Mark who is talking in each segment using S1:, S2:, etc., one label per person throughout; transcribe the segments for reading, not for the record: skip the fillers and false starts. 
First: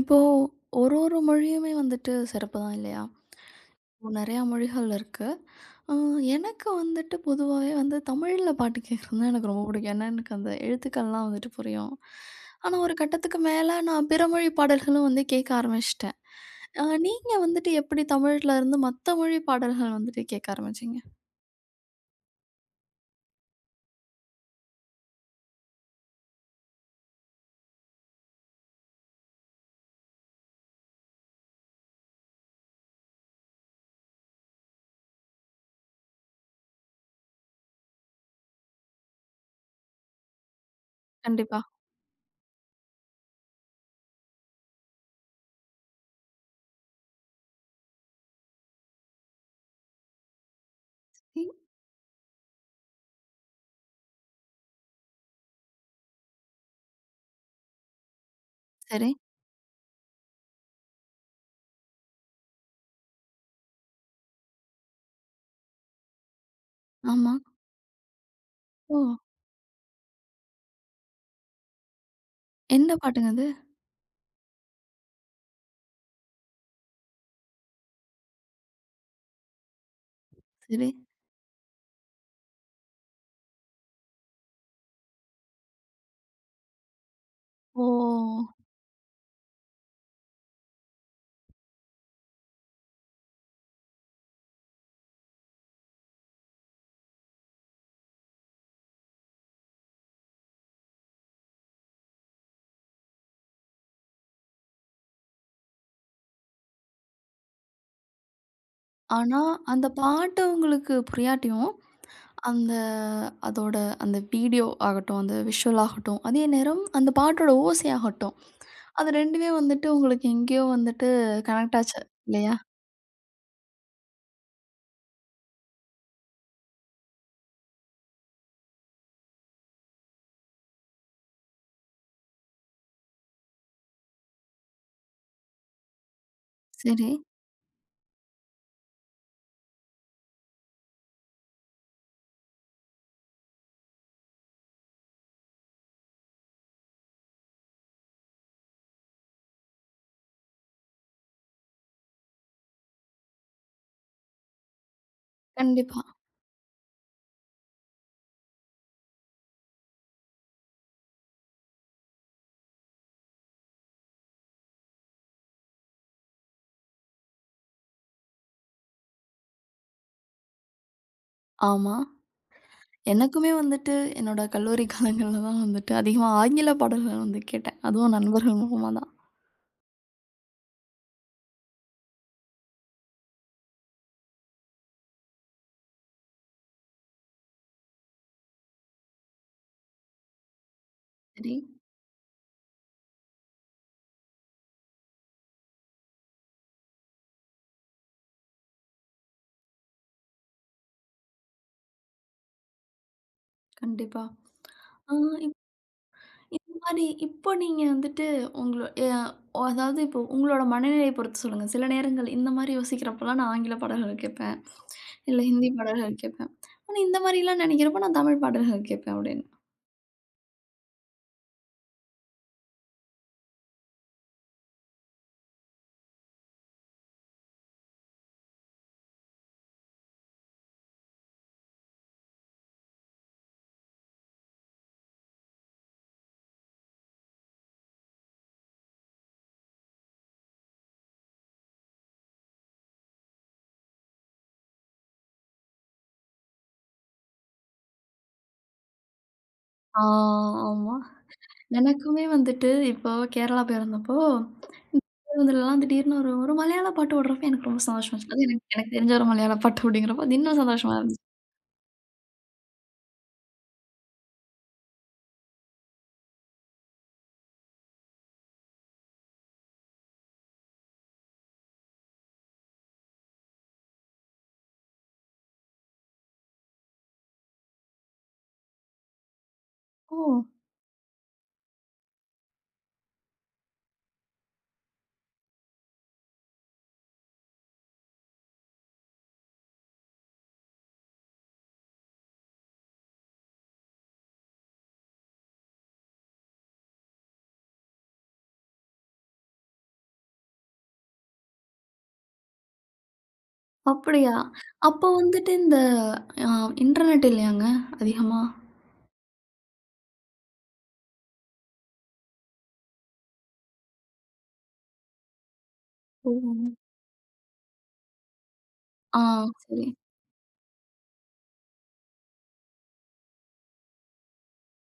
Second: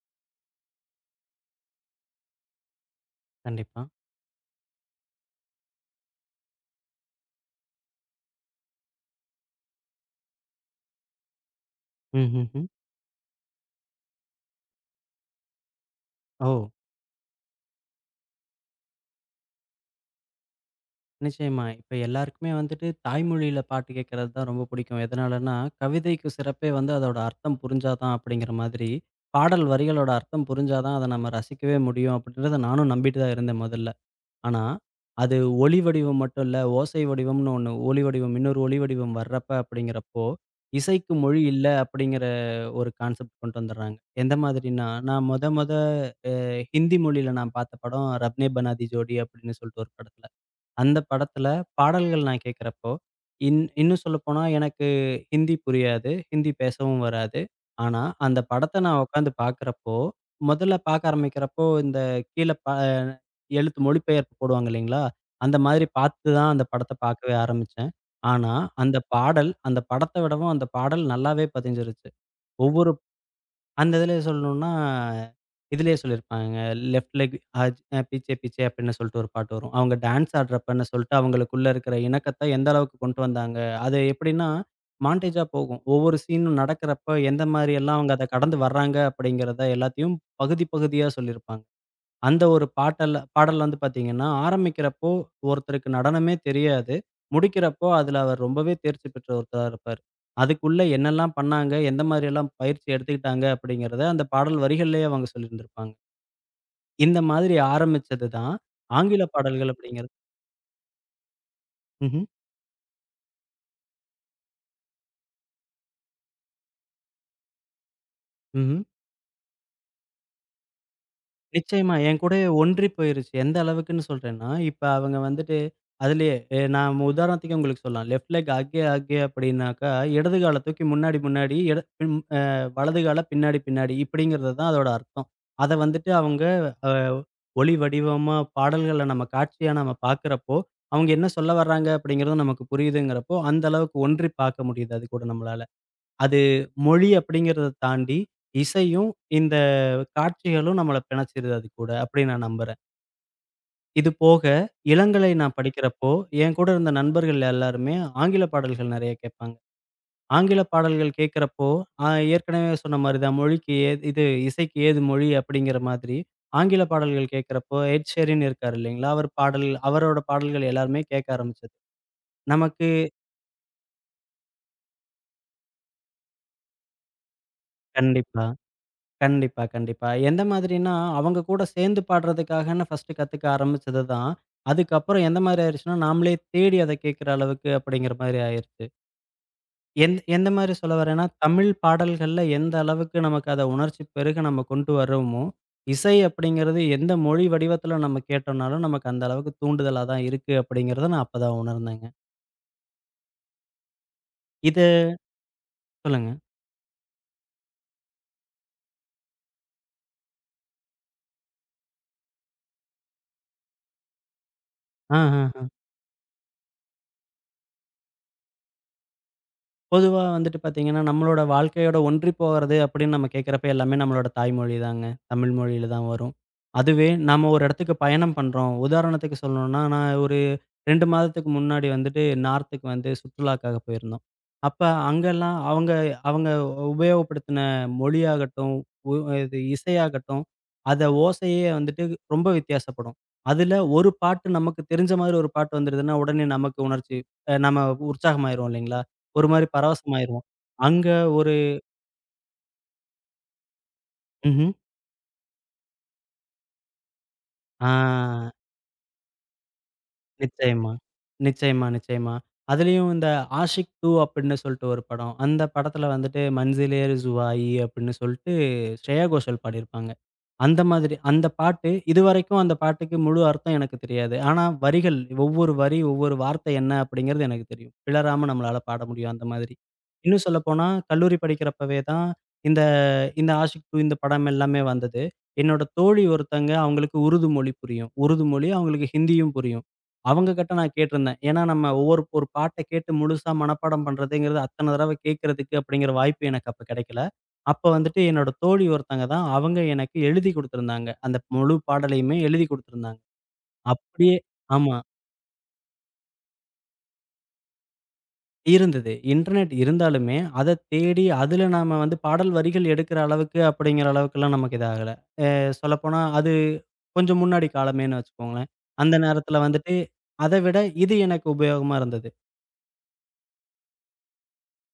S1: இப்போ ஒரு ஒரு மொழியுமே வந்துட்டு சிறப்பு தான் இல்லையா?
S2: கண்டிப்பா.
S1: இப்போ நெறையா மொழிகள் இருக்கு. அ எனக்கு வந்துட்டு பொதுவாவே வந்து தமிழ்ல பாட்டு கேட்கறது எனக்கு ரொம்ப பிடிக்கும். ஏன்னா, எனக்கு அந்த எழுத்துக்கள்லாம் வந்துட்டு புரியும்.
S2: ம்ஹ்ஹ்ம்.
S1: ஆனா, ஒரு கட்டத்துக்கு மேல நான் பிற மொழி பாடல்களும் வந்து கேட்க ஆரம்பிச்சுட்டேன்.
S2: ஓ!
S1: நீங்க வந்துட்டு எப்படி தமிழ்ல இருந்து மத்த மொழி பாடல்கள் வந்துட்டு கேட்க ஆரம்பிச்சீங்க?
S2: நிச்சயமா. இப்ப எல்லாருக்குமே வந்துட்டு தாய்மொழியில பாட்டு கேட்கறது தான் ரொம்ப பிடிக்கும். எதனாலன்னா, கவிதைக்கு சிறப்பே வந்து அதோட அர்த்தம் புரிஞ்சா தான் அப்படிங்கிற மாதிரி, பாடல் வரிகளோட அர்த்தம் புரிஞ்சா தான் அத நம்ம ரசிக்கவே முடியும் அப்படின்றத நானும் நம்பிட்டு தான் இருந்தேன் முதல்ல. ஆனா, அது ஒலி வடிவம் மட்டும் இல்ல, ஓசை வடிவம்னு ஒண்ணு ஒலி வடிவம் இன்னொரு ஒலி வடிவம் வர்றப்ப அப்படிங்கிறப்போ, இசைக்கு மொழி
S1: கண்டிப்பா.
S2: இல்ல அப்படிங்கிற ஒரு கான்செப்ட் கொண்டு வந்துர்றாங்க. எந்த மாதிரின்னா, நான் மொத மொத ஹிந்தி மொழியில நான் பார்த்த படம் 'ரப்னே பனாதி ஜோடி' அப்படின்னு சொல்லிட்டு ஒரு படத்துல. அந்த படத்துல
S1: ம்.
S2: பாடல்கள் நான் கேட்கிறப்போ, இன்னும் சொல்லப்போனா எனக்கு ஹிந்தி புரியாது. ஹிந்தி பேசவும் வராது. ஆனா, அந்த படத்த நான்
S1: சரி.
S2: உட்காந்து பார்க்கிறப்போ, முதல்ல பார்க்க ஆரம்பிக்கிறப்போ இந்த கீழ ப எழுத்து மொழிபெயர்ப்பு போடுவாங்க இல்லைங்களா? அந்த மாதிரி பார்த்து தான் அந்த படத்த பார்க்கவே
S1: ஆமா.
S2: ஆரம்பிச்சேன். ஆனா, அந்த
S1: ஓ!
S2: பாடல் அந்த படத்த விடவும் அந்த பாடல் நல்லாவே பதிஞ்சிருச்சு. ஒவ்வொரு
S1: என்ன பாட்டுங்க அது?
S2: அந்த இதில சொல்லணும்னா, இதிலேயே சொல்லியிருப்பாங்க. லெஃப்ட் லெக் ஆஜ் பீச்சே பீச்சே அப்படின்னு சொல்லிட்டு ஒரு பாட்டு வரும். அவங்க டான்ஸ் ஆடுறப்பன்னு
S1: சரி.
S2: சொல்லிட்டு அவங்களுக்குள்ள இருக்கிற இணக்கத்த எந்த அளவுக்கு கொண்டு வந்தாங்க. அது எப்படின்னா, மான்டேஜா போகும். ஒவ்வொரு சீனும் நடக்கிறப்ப எந்த மாரி எல்லாம் அவங்க அத
S1: ஓ!
S2: கடந்து வர்றாங்க அப்படிங்கிறத எல்லாத்தையும் பகுதி பகுதியா சொல்லியிருப்பாங்க. அந்த ஒரு பாட்டல்ல பாடல் வந்து பார்த்தீங்கன்னா, ஆரம்பிக்கிறப்போ ஒருத்தருக்கு நடனமே தெரியாது. முடிக்கிறப்போ அதில அவர் ரொம்பவே தேர்ச்சி பெற்ற ஒருத்தரா இருப்பார். அதுக்குள்ள என்னெல்லாம் பண்ணாங்க? எந்த மாதிரியெல்லாம் பயிற்சி எடுத்துக்கிட்டாங்க? அப்படிங்கிறத அந்த பாடல் வரிகள்லயே அவங்க சொல்லியிருந்திருப்பாங்க. இந்த மாதிரி ஆரம்பிச்சது தான் ஆங்கில
S1: ஆனா,
S2: பாடல்கள்
S1: அந்த
S2: அப்படிங்கிறது.
S1: பாட்டு உங்களுக்கு புரியாட்டியும்,
S2: ம்ஹ்ம்.
S1: அந்த அதோட அந்த வீடியோ ஆகட்டும், அந்த விஷுவல் ஆகட்டும், அதே நேரம் அந்த பாட்டோட ஓசை ஆகட்டும்,
S2: ம்ஹ்ம்.
S1: அது 2மே வந்துட்டு உங்களுக்கு எங்கேயோ வந்துட்டு கனெக்ட்
S2: நிச்சயமா.
S1: ஆச்சு
S2: என் கூடயே
S1: இல்லையா?
S2: ஒன்றி போயிருச்சு. எந்த அளவுக்குன்னு சொல்றேன்னா, இப்ப அவங்க வந்துட்டு அதிலேயே நான் உதாரணத்துக்கு உங்களுக்கு சொல்லலாம். லெஃப்ட் லெக் அகே அகே அப்படின்னாக்கா, இடது கால தூக்கி முன்னாடி முன்னாடி, இட பின் அ வலது கால பின்னாடி பின்னாடி இப்படிங்கிறது தான் அதோட அர்த்தம். அத வந்துட்டு அவங்க அ
S1: சரி.
S2: ஒளி வடிவமா பாடல்கள நம்ம காட்சியா நம்ம பார்க்கிறப்போ, அவங்க என்ன சொல்ல வர்றாங்க அப்படிங்கிறதும் நமக்கு புரியுதுங்கிறப்போ, அந்த அளவுக்கு ஒன்றி பார்க்க முடியுது அது கூட நம்மளால. அது மொழி அப்படிங்கிறத தாண்டி, இசையும் இந்த காட்சிகளும் நம்மள பிணச்சிருது அது கூட, அப்படின்னு நான் நம்புறேன். இது போக, இளங்கலை நான்
S1: கண்டிப்பா.
S2: படிக்கிறப்போ, என் கூட இருந்த நண்பர்கள் எல்லாருமே ஆங்கில பாடல்கள் நெறைய கேட்பாங்க. ஆங்கில பாடல்கள் கேட்கிறப்போ, அ ஏற்கனவே சொன்ன மாரி தான் மொழிக்கு ஏது இது இசைக்கு ஏது மொழி அப்படிங்கிற மாதிரி, ஆங்கில பாடல்கள் கேட்கிறப்போ, எட் ஷீரின் இருக்காரு இல்லைங்களா? அவர் பாடல் அவரோட பாடல்கள் எல்லாருமே கேட்க ஆரம்பிச்சது.
S1: ஆமா.
S2: நமக்கு
S1: எனக்குமே வந்துட்டு என்னோட கல்லூரி காலங்கள்ல தான் வந்துட்டு அதிகமா ஆங்கில பாடல்கள் வந்து கேட்டேன். அதுவும்
S2: கண்டிப்பா.
S1: நண்பர்கள் மூலமா தான்.
S2: கண்டிப்பா, கண்டிப்பா. எந்த மாதிரின்னா, அவங்க கூட சேர்ந்து பாடுறதுக்காகன்னு ஃபர்ஸ்ட்டு கத்துக்க ஆரம்பிச்சது தான். அதுக்கப்புறம் எந்த மாரி ஆயிருச்சுன்னா, நாமளே தேடி அத கேட்கிற அளவுக்கு அப்படிங்கிற மாரி ஆயிருச்சு. எந்த மாரி சொல்ல வரேன்னா,
S1: சரி.
S2: தமிழ் பாடல்கள்ல எந்த அளவுக்கு நமக்கு அத உணர்ச்சி பெருக நம்ம கொண்டு வர்றோமோ, இசை அப்படிங்கிறது எந்த மொழி வடிவத்துல நம்ம கேட்டோம்னாலும், நமக்கு அந்த அளவுக்கு தூண்டுதலா தான் இருக்கு அப்படிங்கிறத நான் அப்பதான் உணர்ந்தேங்க.
S1: கண்டிப்பா.
S2: இது
S1: ஆ,
S2: சொல்லுங்க.
S1: இந்த மாரி இப்போ நீங்க வந்துட்டு உங்களோ அதாவது இப்போ உங்களோட மனநிலைய பொறுத்து சொல்லுங்க. சில நேரங்கள் இந்த மாரி யோசிக்கிறப்பலாம் நான் ஆங்கில பாடல்கள் கேட்பேன்.
S2: ஆ,
S1: இல்ல
S2: ஆ.
S1: ஹிந்தி பாடல்கள் கேட்பேன். ஆனா இந்த மாரிலாம் நெனைக்கிறப்ப நான் தமிழ் பாடல்கள் கேட்பேன் அப்படின்னு.
S2: பொதுவா வந்துட்டு பார்த்தீங்கன்னா, நம்மளோட வாழ்க்கையோட ஒன்றி போறது அப்படின்னு நம்ம கேட்கிறப்ப எல்லாமே நம்மளோட தாய்மொழி தாங்க. தமிழ் மொழியில தான் வரும். அதுவே நாம ஒரு இடத்துக்கு பயணம் பண்றோம். உதாரணத்துக்கு சொல்லணும்னா, நான் ஒரு 2 மாதத்துக்கு முன்னாடி வந்துட்டு நார்த்துக்கு வந்து சுற்றுலாக்காக போயிருந்தோம். அப்ப அங்கலாம் அவங்க அவங்க உபயோகப்படுத்தின மொழியாகட்டும், உ இது இசையாகட்டும், அத ஓசையே வந்துட்டு ரொம்ப வித்தியாசப்படும். அதுல ஒரு பாட்டு நமக்கு தெரிஞ்ச மாதிரி ஒரு பாட்டு வந்துடுதுன்னா, உடனே நமக்கு உணர்ச்சி நம்ம உற்சாகமாயிருவோம் இல்லைங்களா? ஒரு மாரி
S1: ஆ,
S2: பரவசமாயிருவோம்.
S1: ஆமா.
S2: அங்க ஒரு.
S1: எனக்குமே வந்துட்டு இப்போ கேரளா போயிருந்தப்போ,
S2: ம்ஹ்ம்.
S1: பேருந்துலலாம் திடீர்னு ஒரு ஒரு மலையாள பாட்டு ஓடுறப்ப எனக்கு ரொம்ப
S2: ஆ.
S1: சந்தோஷமா இருந்துச்சு. அது எனக்கு எனக்கு தெரிஞ்ச ஒரு மலையாள பாட்டு அப்படிங்கிறப்போ அது இன்னும்
S2: நிச்சயமா,
S1: சந்தோஷமா இருந்துச்சு.
S2: நிச்சயமா, நிச்சயமா. அதுலயும் இந்த "ஆஷிக் 2" அப்படின்னு சொல்லிட்டு ஒரு படம். அந்த படத்துல வந்துட்டு "மஞ்சிலேர் ஜுவாயி" அப்படின்னு சொல்லிட்டு ஸ்ரேயா கோஷல் பாடியிருப்பாங்க. அந்த மாதிரி அந்த பாட்டு இதுவரைக்கும் அந்த பாட்டுக்கு முழு அர்த்தம் எனக்கு தெரியாது. ஆனா வரிகள் ஒவ்வொரு வரி, ஒவ்வொரு வார்த்தை என்ன அப்படிங்கிறது எனக்கு தெரியும். பிழறாம நம்மளால பாட முடியும் அந்த மாதிரி.
S1: ஓ!
S2: இன்னும் சொல்லப்போனா கல்லூரி படிக்கிறப்பவே தான் இந்த இந்த "ஆஷிக் 2" இந்த படம் எல்லாமே வந்தது. என்னோட தோழி ஒருத்தங்க அவங்களுக்கு உருது மொழி புரியும். உருது மொழி அவங்களுக்கு ஹிந்தியும் புரியும். அவங்க கிட்ட நான் கேட்டிருந்தேன். ஏன்னா, நம்ம ஒரு பாட்ட கேட்டு முழுசா மனப்பாடம் பண்றதுங்கிறது அத்தன தடவ கேட்கறதுக்கு அப்படிங்கிற வாய்ப்பு எனக்கு அப்ப கிடைக்கல. அப்ப வந்துட்டு என்னோட தோழி ஒருத்தங்க தான், அவங்க எனக்கு எழுதி குடுத்திருந்தாங்க. அந்த முழு பாடலையுமே எழுதி குடுத்திருந்தாங்க.
S1: அப்படியா?
S2: அப்படியே ஆமா.
S1: அப்போ வந்துட்டு இந்த அ இன்டர்நெட் இல்லையாங்க அதிகமா?
S2: இருந்தது. இன்டர்நெட் இருந்தாலுமே, அத தேடி அதுல நாம வந்து பாடல் வரிகள் எடுக்கிற அளவுக்கு அப்படிங்கிற அளவுக்குலாம் நமக்கு இது ஆகல. சொல்லப்போனா
S1: ஓ!
S2: அது கொஞ்சம் முன்னாடி காலமேன்னு வச்சுக்கோங்களேன். அந்த
S1: ஆ,
S2: நேரத்துல
S1: சரி.
S2: வந்துட்டு, அத விட இது எனக்கு உபயோகமா இருந்தது.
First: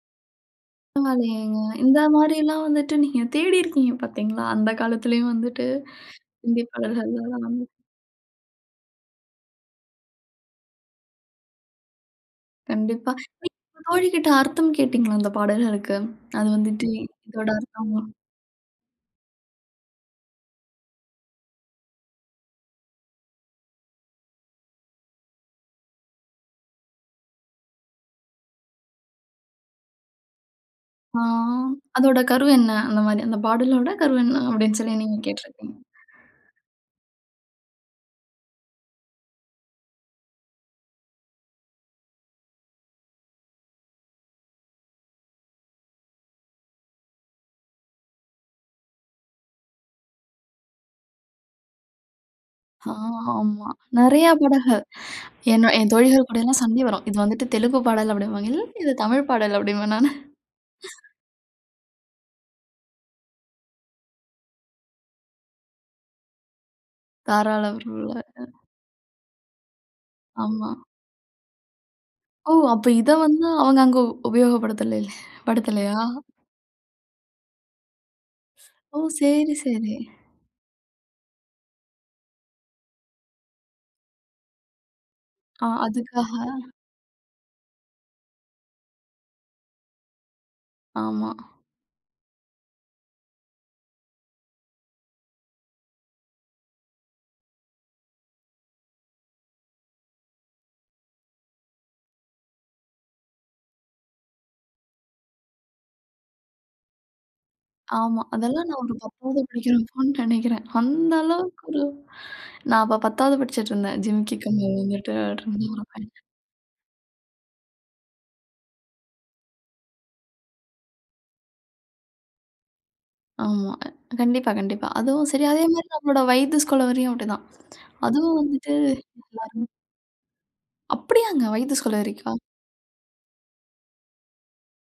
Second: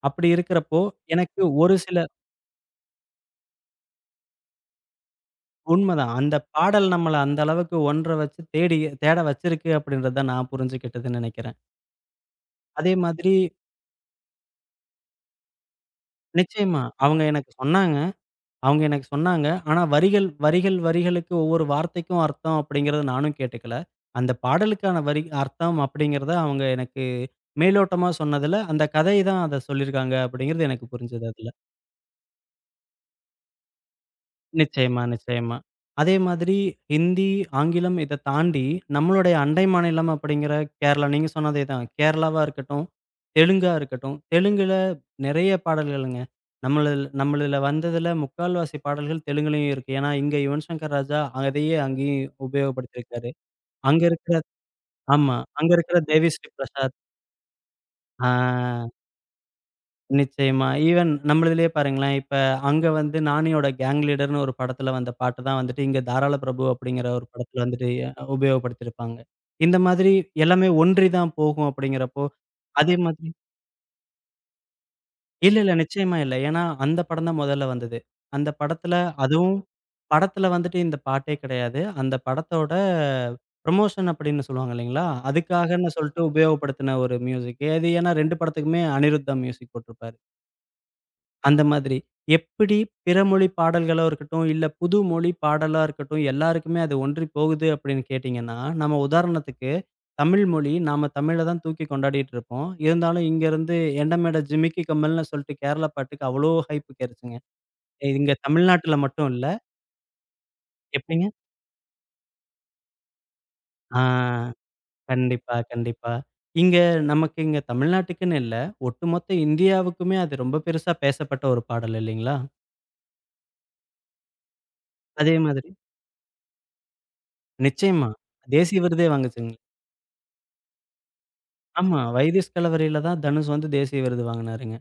S2: அப்படி இருக்கிறப்போ, எனக்கு
S1: பரவாயில்லையேங்க.
S2: ஒரு சில
S1: இந்த மாரிலாம் வந்துட்டு நீங்க தேடி இருக்கீங்க பார்த்தீங்களா? அந்த காலத்துலயும் வந்துட்டு
S2: உண்மதான். அந்த
S1: ஹிந்தி
S2: பாடல் நம்மள அந்த
S1: பாடல்கள்லாம் வந்து
S2: அளவுக்கு ஒன்றர வச்சு தேடி தேட வச்சிருக்கு அப்படின்றத நான் புரிஞ்சுக்கிட்டதுன்னு நினைக்கிறேன். அதே
S1: கண்டிப்பா.
S2: மாதிரி
S1: நீங்க உங்க தோழிகிட்ட அர்த்தம் கேட்டீங்களா அந்த பாடல்களுக்கு? அது
S2: நிச்சயமா.
S1: வந்துட்டு
S2: அவங்க
S1: இதோட
S2: எனக்கு
S1: அர்த்தம்
S2: சொன்னாங்க அவங்க எனக்கு சொன்னாங்க. ஆனா வரிகள் வரிகள் வரிகளுக்கு ஒவ்வொரு வார்த்தைக்கும் அர்த்தம் அப்படிங்கிறத நானும் கேட்டுக்கல. அந்த பாடலுக்கான வரி அர்த்தம் அப்படிங்கிறத அவங்க எனக்கு மேலோட்டமா சொன்னதுல, அந்த கதை தான் அத சொல்லியிருக்காங்க அப்படிங்கிறது எனக்கு
S1: ஆ,
S2: புரிஞ்சது அதுல.
S1: அதோட கரு என்ன? அந்த மாரி அந்த பாடலோட கரு என்ன? அப்படின்னு சொல்லி
S2: நிச்சயமா,
S1: நீங்க
S2: நிச்சயமா.
S1: கேட்டுருக்கீங்க.
S2: அதே மாதிரி ஹிந்தி, ஆங்கிலம் இத தாண்டி நம்மளுடைய அண்டை மாநிலம் அப்படிங்கிற கேரளா. நீங்க சொன்னதே தான். கேரளாவா இருக்கட்டும், தெலுங்கா இருக்கட்டும். தெலுங்குல நெறைய பாடல்களுங்க. நம்மளல் நம்மளுல வந்ததுல முக்கால்வாசி பாடல்கள் தெலுங்குலயும் இருக்கு. ஏன்னா, இங்க யுவன் சங்கர் ராஜா அதையே அங்கேயும்
S1: ஆ,
S2: உபயோகப்படுத்தியிருக்காரு.
S1: ஆமா.
S2: அங்க
S1: நெறையா
S2: இருக்கிற
S1: பாடல்கள்.
S2: ஆமா. அங்க
S1: என்ன என்
S2: இருக்கிற
S1: தோழிகள்
S2: தேவிஸ்ரீ
S1: கூடலாம் சண்டை
S2: பிரசாத்.
S1: வரும். இது வந்துட்டு தெலுங்கு பாடல் அப்படிம்பாங்க. இல்ல இது
S2: ஆ.
S1: தமிழ் பாடல் அப்படிம்பேன் நானு.
S2: நிச்சயமா. ஈவன் நம்மளுதிலேயே பாருங்களேன், இப்ப அங்க வந்து "நானியோட கேங் லீடர்ன்னு" ஒரு படத்துல வந்த பாட்டு தான் வந்துட்டு, இங்க "தாராள பிரபு" அப்படிங்கிற ஒரு படத்துல
S1: தாராள
S2: வந்துட்டு உபயோகப்படுத்தியிருப்பாங்க. இந்த மாதிரி எல்லாமே
S1: ஆமா.
S2: ஒன்றி தான் போகும் அப்படிங்கிறப்போ,
S1: ஓ! அப்ப
S2: அதே
S1: இத
S2: மாதிரி
S1: வந்து அவங்க அங்க உபயோகப்படுத்தல
S2: இல்ல, இல்ல.
S1: படுத்தலையா?
S2: நிச்சயமா இல்ல. ஏன்னா அந்த படம் தான் முதல்ல வந்தது. அந்த படத்துல
S1: ஓ! சரி,
S2: அதுவும்
S1: சரி.
S2: படத்துல வந்துட்டு இந்த பாட்டே கிடையாது. அந்த படத்தோட ப்ரமோஷன் அப்படின்னு சொல்லுவாங்க இல்லைங்களா?
S1: ஆ,
S2: அதுக்காகன்னு சொல்லிட்டு
S1: அதுக்காக.
S2: உபயோகப்படுத்தின ஒரு மியூசிக். அது ஏன்னா 2 படத்துக்குமே அனிருத் தான் மியூசிக் போட்டிருப்பாரு.
S1: ஆமா,
S2: அந்த மாதிரி. எப்படி பிற மொழி பாடல்களா இருக்கட்டும், இல்ல புது மொழி பாடலா இருக்கட்டும், எல்லாருக்குமே அது ஒன்றி போகுது அப்படின்னு கேட்டீங்கன்னா, நம்ம உதாரணத்துக்கு தமிழ் மொழி நாம தமிழ தான் தூக்கி கொண்டாடிட்டு இருப்போம். இருந்தாலும் இங்கருந்து "எண்டமேட ஜிமிக்கி கம்மல்ன்னு" சொல்லிட்டு கேரளா பாட்டுக்கு அவ்வளோ ஹைப் கிடைச்சுங்க.
S1: ஆமா.
S2: இங்க
S1: அதெல்லாம் நான் ஒரு
S2: தமிழ்நாட்டுல மட்டும்
S1: 10வது
S2: இல்ல.
S1: படிக்கிறப்போன்னு நெனைக்கிறேன். அந்த
S2: எப்படிங்க?
S1: அளவுக்கு ஒரு நான் அப்ப 10வது படிச்சுட்டு
S2: ஆ.
S1: இருந்தேன். ஜிமிக்கி கம்மல் வந்துட்டு
S2: கண்டிப்பா,
S1: இருந்த ஒரு
S2: கண்டிப்பா.
S1: பையன்.
S2: இங்க நமக்கு இங்க தமிழ்நாட்டுக்குன்னு இல்ல, ஒட்டுமொத்த இந்தியாவுக்குமே அது ரொம்ப பெருசா பேசப்பட்ட ஒரு பாடல் இல்லைங்களா?
S1: ஆமா. கண்டிப்பா, கண்டிப்பா. அதுவும்
S2: அதே
S1: சரி அதே
S2: மாதிரி
S1: மாரி நம்மளோட வைத்து ஸ்கூலவரியும் அப்படிதான்.
S2: நிச்சயமா.
S1: அதுவும் வந்துட்டு
S2: தேசிய விருதே வாங்குச்சுங்க.
S1: அப்படியாங்க வைத்து
S2: ஆமா.
S1: ஸ்கூலவரிக்கா?
S2: வைதிஸ் கலவரையில தான் தனுஷ் வந்து தேசிய விருது வாங்குனாருங்க.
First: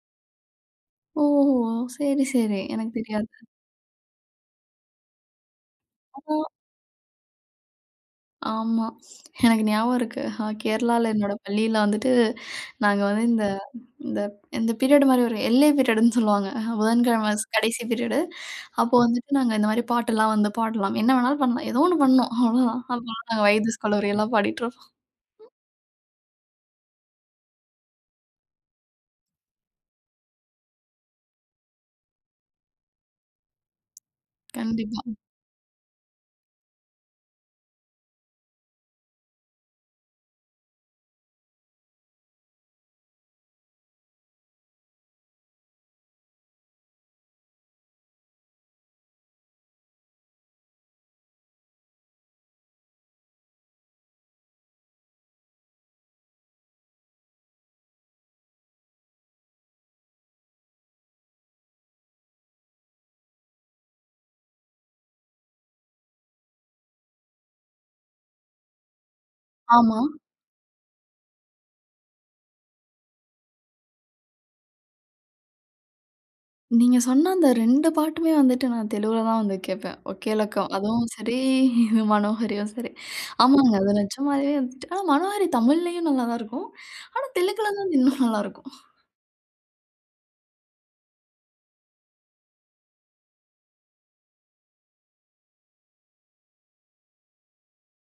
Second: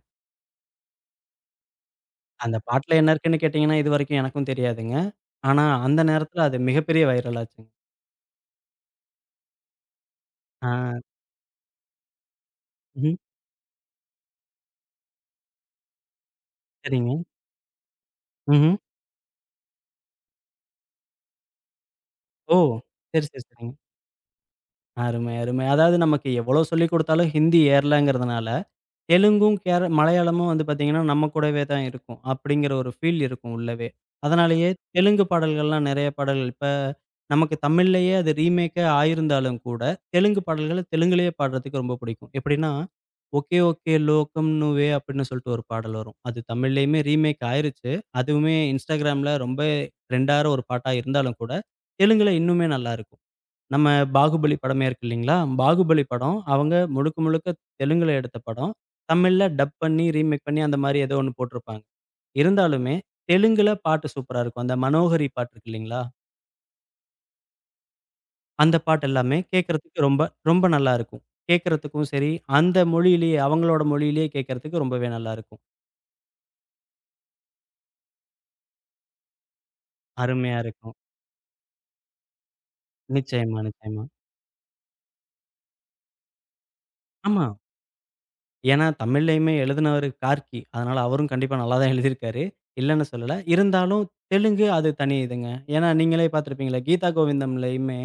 S1: ஓஹோ! சரி,
S2: அந்த
S1: சரி. எனக்கு
S2: பாட்டுல என்ன
S1: தெரியாது.
S2: இருக்குன்னு கேட்டீங்கன்னா, இதுவரைக்கும் எனக்கும் தெரியாதுங்க. ஆனா அந்த நேரத்துல அது
S1: ஆ.
S2: மிகப்பெரிய வைரல் ஆச்சுங்க.
S1: ஆமா. எனக்கு ஞாபகம் இருக்கு.
S2: ஆ.
S1: கேரளால என்னோட பள்ளியில வந்துட்டு, நாங்க
S2: ம்.
S1: வந்து இந்த இந்த இந்த பீரியட் மாரி ஒரு எல்ஏ பீரியடுன்னு சொல்லுவாங்க. ஆ,
S2: சரிங்க.
S1: புதன்கிழமை ஸ் கடைசி பீரியடு.
S2: ம்ஹ்ம்.
S1: அப்போ வந்துட்டு நாங்க இந்த மாரி பாட்டெல்லாம் வந்து பாடலாம். என்ன வேணாலும் பண்ணலாம். ஏதோ ஒண்ணு பண்ணோம்.
S2: ஓ!
S1: அவ்வளோதான்.
S2: சரி,
S1: அப்பலாம் நாங்க
S2: சரி, சரிங்க.
S1: வைதிஸ் கல்லூரி எல்லாம் பாடிட்டுருப்போம்.
S2: அருமை, அருமை. அதாவது நமக்கு எவ்வளோ சொல்லிக் குடுத்தாலும் ஹிந்தி ஏறலங்கிறதுனால தெலுங்கும், கேர மலையாளமும் வந்து பார்த்தீங்கன்னா, நம்ம கூடவே தான் இருக்கும். அப்படிங்கிற ஒரு ஃபீல் இருக்கும் உள்ளவே. அதனாலேயே
S1: கண்டிப்பா.
S2: தெலுங்கு பாடல்கள்லாம் நெறைய பாடல்கள் இப்ப நமக்கு தமிழ்லயே அது ரீமேக்கே ஆயிருந்தாலும் கூட, தெலுங்கு பாடல்கள தெலுங்குலயே பாடுறதுக்கு ரொம்ப புடிக்கும். எப்படின்னா, "ஒகே ஒகே லோகம் நுவ்வே" அப்படின்னு சொல்லிட்டு ஒரு பாடல் வரும். அது தமிழ்லயுமே ரீமேக் ஆயிருச்சு. அதுவுமே Instagramல ரொம்ப ட்ரெண்டாற ஒரு பாட்டா இருந்தாலும் கூட, தெலுங்குல இன்னுமே நல்லாருக்கும். நம்ம 'பாகுபலி' படமே இருக்கு இல்லைங்களா? 'பாகுபலி' படம் அவங்க முழுக்க முழுக்க தெலுங்குல எடுத்த படம். தமிழ்ல டப் பண்ணி, ரீமேக் பண்ணி அந்த மாரி ஏதோ ஒண்ணு போட்டிருப்பாங்க. இருந்தாலுமே தெலுங்குல பாட்டு சூப்பரா இருக்கும். அந்த 'மனோஹரி' பாட்டு இருக்கு இல்லைங்களா? அந்த பாட்டு எல்லாமே கேட்கறதுக்கு
S1: ஆமா.
S2: ரொம்ப ரொம்ப நல்லா இருக்கும். கேட்கறதுக்கும் சரி, அந்த மொழியிலேயே அவங்களோட மொழியிலேயே கேட்கறதுக்கு ரொம்பவே நல்லா இருக்கும்.
S1: நீங்க சொன்ன அந்த 2 பாட்டுமே வந்துட்டு நான் தெலுகுல தான் வந்து கேட்பேன்.
S2: அருமையா
S1: ஒகேலக்கம்
S2: இருக்கும்.
S1: அதுவும் சரி, இது மனோஹரியும் சரி.
S2: நிச்சயமா,
S1: ஆமாங்க. அது
S2: நிச்சயமா.
S1: நிஜமாவே வந்துட்டு ஆனா மனோஹரி தமிழ்லயும் நல்லா தான் இருக்கும். ஆனா
S2: ஆமா.
S1: தெலுங்குல தான் அது இன்னும் நல்லாருக்கும்.
S2: ஏன்னா, தமிழ்லயுமே எழுதினவரு கார்க்கி. அதனால அவரும் கண்டிப்பா நல்லா தான் எழுதியிருக்காரு. இல்லன்னு சொல்லல. இருந்தாலும் தெலுங்கு அது தனி இதுங்க. ஏன்னா, நீங்களே பார்த்திருப்பீங்களே, கீதா கோவிந்தம்லயுமே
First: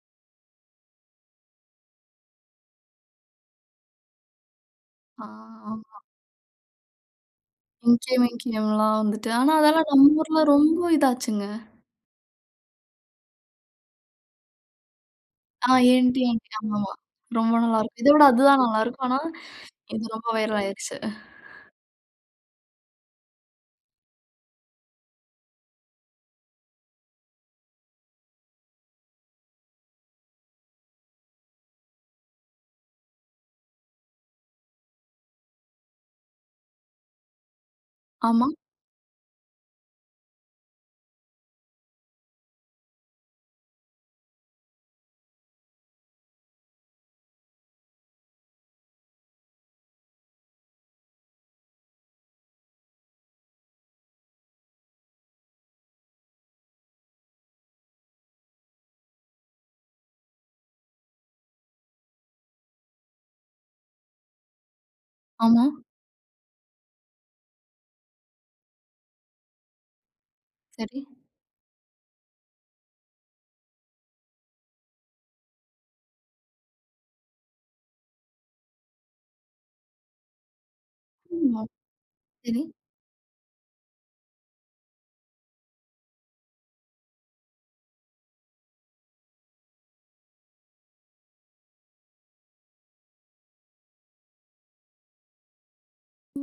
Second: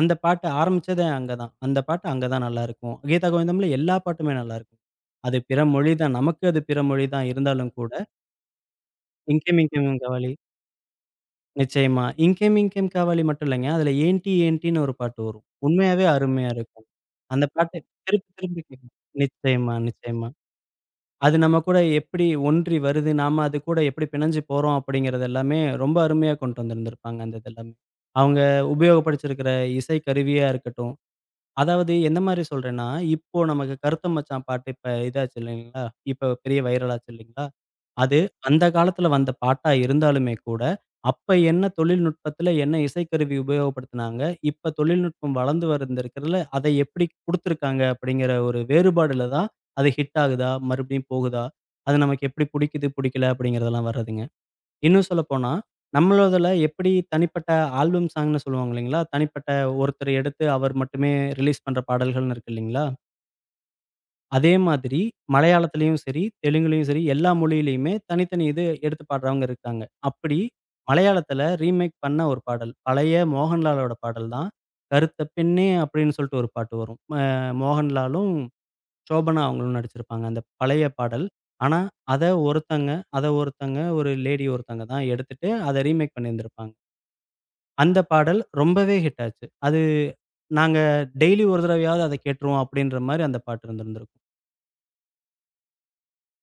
S2: அந்த பாட்டு ஆரம்பிச்சதே அங்க தான். அந்த பாட்டு அங்க தான் நல்லாருக்கும். கீதா கோவிந்தம்ல எல்லா பாட்டுமே நல்லாருக்கும். அது பிற மொழி
S1: ஆ.
S2: தான். நமக்கு அது பிற மொழி தான் இருந்தாலும் கூட,
S1: இங்கேம் இங்கேயம்லாம் வந்துட்டு. ஆனா
S2: "இங்கே மிங்கே
S1: அதெல்லாம் நம்ம
S2: காவாலி".
S1: ஊர்ல ரொம்ப இதாச்சுங்க.
S2: நிச்சயமா. "இங்கே மிங்கே காவாலி" மட்டும் இல்லைங்க. அதுல "ஏன்டி ஏன்டின்னு" ஒரு பாட்டு வரும்.
S1: ஆ,
S2: உண்மையாவே
S1: ஏன்டி
S2: அருமையா
S1: ஏன்டி
S2: இருக்கும்.
S1: ஆமாமா.
S2: அந்த
S1: ரொம்ப
S2: பாட்டு
S1: நல்லாருக்கும். இத விட
S2: திருப்பி திருப்பி
S1: அதுதான்
S2: கேட்கும்.
S1: நல்லாருக்கும். ஆனா
S2: நிச்சயமா,
S1: இது ரொம்ப
S2: நிச்சயமா.
S1: வைரல் ஆயிருச்சு.
S2: அது நம்ம கூட எப்படி ஒன்றி வருது, நாம அது கூட எப்படி பிணைஞ்சு போறோம் அப்படிங்கிறது எல்லாமே ரொம்ப அருமையா கொண்டு வந்திருந்திருப்பாங்க அந்த இது எல்லாமே. அவங்க உபயோகப்படுத்தியிருக்கிற இசை கருவியா இருக்கட்டும், அதாவது எந்த மாரி சொல்றேன்னா, இப்போ நமக்கு கருத்து மச்சான் பாட்டு இப்ப இதாச்சு இல்லைங்களா? இப்ப பெரிய வைரல் ஆச்சு இல்லைங்களா? அது
S1: ஆமா,
S2: அந்த காலத்துல வந்த பாட்டா இருந்தாலுமே கூட, அப்ப என்ன தொழில்நுட்பத்துல என்ன இசைக்கருவி உபயோகப்படுத்துனாங்க, இப்ப தொழில்நுட்பம் வளர்ந்து வந்திருக்கிறதுல அதை எப்படி குடுத்துருக்காங்க அப்படிங்கிற ஒரு வேறுபாடுல தான் அது ஹிட் ஆகுதா, மறுபடியும் போகுதா, அது நமக்கு எப்படி புடிக்குது, புடிக்கல அப்படிங்கிறதெல்லாம் வர்றதுங்க. இன்னும் சொல்லப்போனா, நம்மளதுல எப்படி தனிப்பட்ட ஆல்பம் சாங்ன்னு சொல்லுவாங்க இல்லைங்களா? தனிப்பட்ட ஒருத்தர் எடுத்து அவர் மட்டுமே ரிலீஸ் பண்ற பாடல்கள்னு இருக்கு இல்லைங்களா? அதே மாதிரி
S1: ஆமா.
S2: மலையாளத்திலயும் சரி, தெலுங்குலயும் சரி, எல்லா மொழியிலயுமே தனித்தனி இது எடுத்து பாடுறவங்க இருக்காங்க. அப்படி
S1: சரி.
S2: மலையாளத்தில ரீமேக் பண்ண ஒரு பாடல். பழைய மோகன்லாலோட பாடல் தான். "கருத்த பெண்ணே" அப்படின்னு சொல்லிட்டு ஒரு பாட்டு வரும். மோகன்லாலும், சோபனா அவங்களும் நடிச்சிருப்பாங்க. அந்த பழைய பாடல்.
S1: ஆமா.
S2: ஆனா, அத
S1: சரி.
S2: ஒருத்தங்க ஒரு லேடி ஒருத்தங்க தான் எடுத்துட்டு அத ரீமேக் பண்ணியிருந்திருப்பாங்க. அந்த பாடல் ரொம்பவே ஹிட் ஆச்சு. அது நாங்க டெய்லி ஒரு தடவையாவது அத கேட்டுருவோம் அப்படின்ற மாரி அந்த பாட்டு இருந்திருந்திருக்கும்.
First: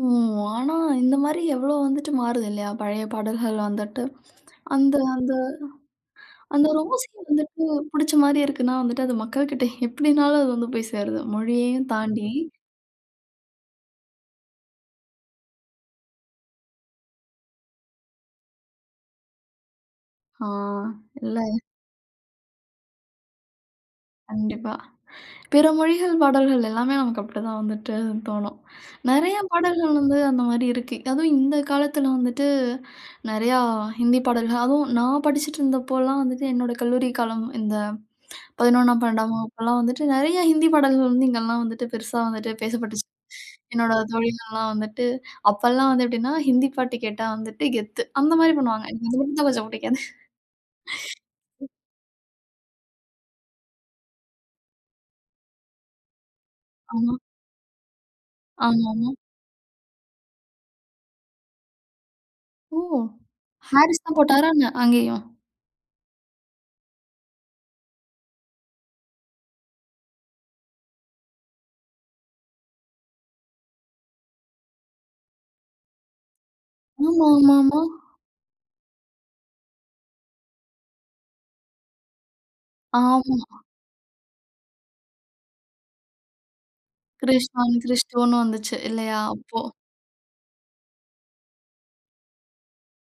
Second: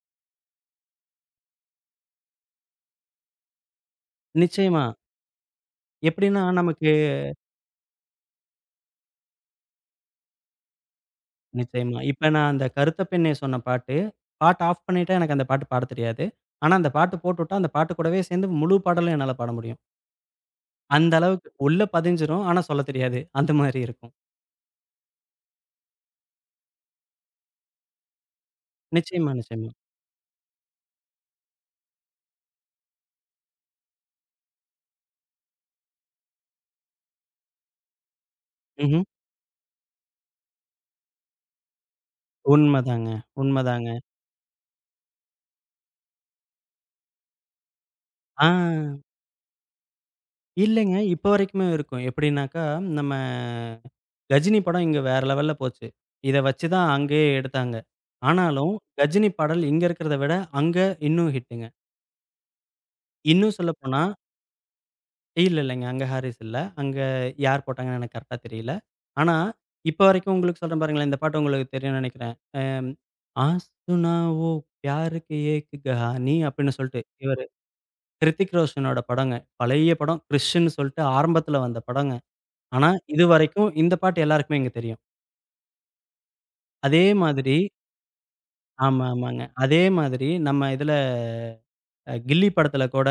S1: ம். ஆனா இந்த மாரி எவ்ளோ வந்துட்டு மாறுது இல்லையா? பழைய பாடல்கள் வந்துட்டு.
S2: நிச்சயமா.
S1: அந்த அந்த
S2: எப்படின்னா,
S1: அந்த
S2: நமக்கு
S1: ரோசை வந்துட்டு புடிச்ச மாரி இருக்குன்னா வந்துட்டு அது மக்கள்கிட்ட எப்டினாலும் அது வந்து போய் சேருது. மொழியையும்
S2: நிச்சயமா. இப்ப
S1: தாண்டி.
S2: நான் அந்த கருத்த பெண்ணே சொன்ன பாட்டு, பாட்ட ஆஃப் பண்ணிட்டா எனக்கு அந்த பாட்டு பாடத் தெரியாது. ஆனா அந்த பாட்டு போட்டுட்டா, அந்த பாட்டு கூடவே சேர்ந்து முழு பாடலும் என்னால பாட முடியும்.
S1: ஆ.
S2: அந்த
S1: இல்ல.
S2: அளவுக்கு உள்ள பதிஞ்சிரும். ஆனா சொல்லத் தெரியாது. அந்த மாரி இருக்கும்.
S1: கண்டிப்பா. பிற மொழிகள் பாடல்கள் எல்லாமே நமக்கு அப்படிதான் வந்துட்டு தோணும்.
S2: நிச்சயமா,
S1: நெறைய
S2: நிச்சயமா.
S1: பாடல்கள் வந்து அந்த மாரி இருக்கு. அதுவும் இந்த காலத்துல வந்துட்டு நெறையா ஹிந்தி பாடல்கள் அதுவும் நான் படிச்சுட்டு இருந்தப்போலாம் வந்துட்டு என்னோட கல்லூரி காலம் இந்த 11ஆம்,
S2: ம்ஹ்ம்.
S1: 12ஆம் வகுப்புலாம் வந்துட்டு நெறைய ஹிந்தி பாடல்கள் வந்து இங்கலாம் வந்துட்டு பெருசா வந்துட்டு பேசப்பட்டுச்சு.
S2: உண்மதாங்க,
S1: என்னோட
S2: உண்மதாங்க.
S1: தோழிகள்லாம் வந்துட்டு அப்பலாம் வந்து எப்படின்னா, ஹிந்தி பாட்டு கேட்டா வந்துட்டு கெத்து. அந்த
S2: ஆ.
S1: மாரி பண்ணுவாங்க. எனக்கு அது மட்டும் தான் கொஞ்சம் பிடிக்காது.
S2: இல்லைங்க. இப்ப வரைக்குமே இருக்கும். எப்படின்னாக்கா, நம்ம கஜினி படம் இங்க வேற லெவல்ல போச்சு. இத வச்சு தான்
S1: ஆமா.
S2: அங்கேயே எடுத்தாங்க. ஆனாலும்
S1: ஆமாமா.
S2: கஜினி பாடல் இங்க இருக்கிறத விட அங்க இன்னும் ஹிட்டுங்க.
S1: ஓ!
S2: இன்னும் சொல்லப்போனா
S1: ஹாரிஸ் தான் போட்டாரா என்ன? அங்கேயும்?
S2: இல்ல இல்லங்க. அங்க ஹாரிஸ் இல்ல. அங்க யார் போட்டாங்கன்னு எனக்கு கரெக்ட்டா தெரியல. ஆனா, இப்ப வரைக்கும் உங்களுக்கு சொல்றேன் பாருங்களேன். இந்த பாட்டு உங்களுக்கு தெரியும்னு நெனைக்கிறேன். அம் "ஆசுனா ஓ பியாருக்கு ஏக் கஹானி" அப்படின்னு சொல்ட்டு
S1: ஆமா,
S2: இவரு
S1: ஆமாமா.
S2: ஹிருத்திக் ரோஷனோட படங்க. பழைய படம். கிறிஷ்ன்னு சொல்ட்டு ஆரம்பத்துல வந்த படங்க. ஆனா,
S1: ஆமா.
S2: இதுவரைக்கும் இந்த பாட்டு எல்லாருக்குமே இங்க தெரியும். அதே மாதிரி
S1: கிருஷ்ணான் கிறிஸ்டோன்னு வந்துச்சு
S2: ஆமா,
S1: இல்லையா?
S2: ஆமாங்க.
S1: அப்போ.
S2: அதே மாதிரி நம்ம இதுல கில்லி படத்துல கூட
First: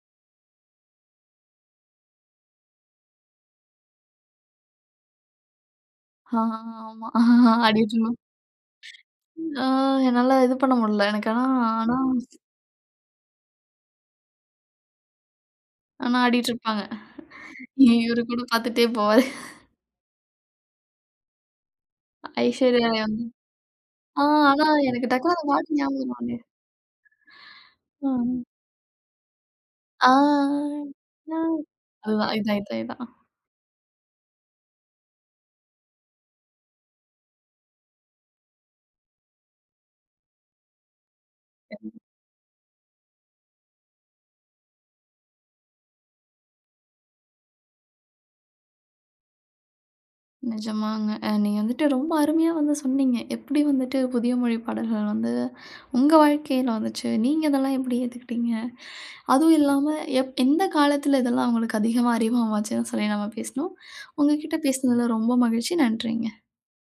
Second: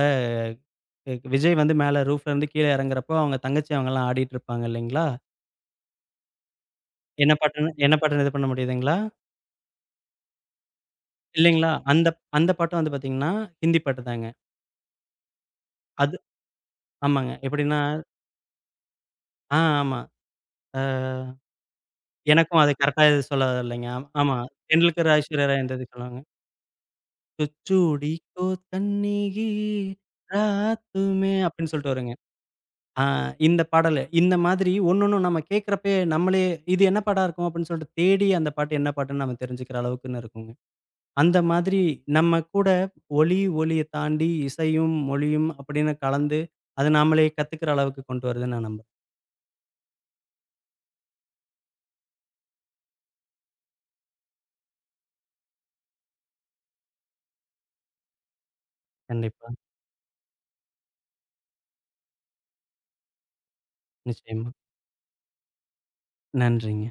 S2: விஜய் வந்து மேல ரூஃப்லருந்து கீழ இறங்குறப்போ, அவங்க தங்கச்சி அவங்கலாம் ஆடிட்டு இருப்பாங்க இல்லைங்களா?
S1: ஆ, ஆமா.
S2: என்ன பாட்டுன்னு
S1: ஆடிட்டு
S2: என்ன
S1: இருந்தோம்.
S2: பாட்டுன்னு இது பண்ண முடியுதுங்களா?
S1: ஆ, என்னால இது பண்ண முடியல. எனக்கு ஆனா
S2: இல்லைங்களா?
S1: ஆனா
S2: அந்த அந்த பாட்டும் வந்து பார்த்தீங்கன்னா, ஹிந்தி பாட்டு தாங்க. அது
S1: ஆனா ஆடிட்டு இருப்பாங்க.
S2: ஆமாங்க. எப்படின்னா
S1: இவரு கூட பாத்துட்டே போவாரு.
S2: ஆ. ஆமா. அ எனக்கும் அது
S1: ஐஸ்வர்யா ராய்
S2: கரெக்ட்டா
S1: வந்து
S2: எதுவும் சொல்ல வரலைங்க.
S1: ஆ,
S2: ஆமா.
S1: ஆனா எனக்கு
S2: "தெண்டுல்கர்
S1: டக்குனு அந்த
S2: ஐஸ்வர்யா ராய்" அந்த
S1: பாட்டு
S2: இது
S1: ஞாபகம்
S2: சொல்லுவாங்க.
S1: வரலயே.
S2: "तो चूड़ी
S1: ஆ.
S2: को तन्नी ही
S1: ஆ.
S2: रात में" அப்படின்னு சொல்லிட்டு வருங்க.
S1: அதுதான் இதான் இதான்
S2: ஆ.
S1: இதான்.
S2: இந்த பாடலு. இந்த மாதிரி ஒண்ணொண்ணும் நம்ம கேட்கிறப்பயே நம்மளே, இது என்ன பாடா இருக்கும்? அப்படின்னு சொல்லிட்டு தேடி அந்த பாட்டு என்ன பாட்டுன்னு நம்ம தெரிஞ்சுக்கிற அளவுக்குன்னு இருக்குங்க. அந்த மாதிரி நம்ம கூட ஒலி, ஒலிய தாண்டி இசையும், மொழியும் அப்படின்னு கலந்து, அது நாமளே கத்துக்கிற அளவுக்கு கொண்டு வருதுன்னு நான் நம்புறேன்.
S1: நிஜமாங்க. நீங்க வந்துட்டு ரொம்ப அருமையா வந்து சொன்னீங்க. எப்படி வந்துட்டு புதிய மொழி பாடல்கள் வந்து உங்க வாழ்க்கையில வந்துச்சு. நீங்க இதெல்லாம் எப்படி ஏத்துக்கிட்டீங்க?
S2: கண்டிப்பா.
S1: அதுவும் இல்லாம எந்த காலத்துல இதெல்லாம் அவங்களுக்கு அதிகமா அறிமுகமாச்சுன்னு சொல்லி நம்ம பேசணும். உங்க
S2: நிச்சயமா.
S1: கிட்ட பேசினதுல ரொம்ப மகிழ்ச்சி. நன்றிங்க.
S2: நன்றிங்க.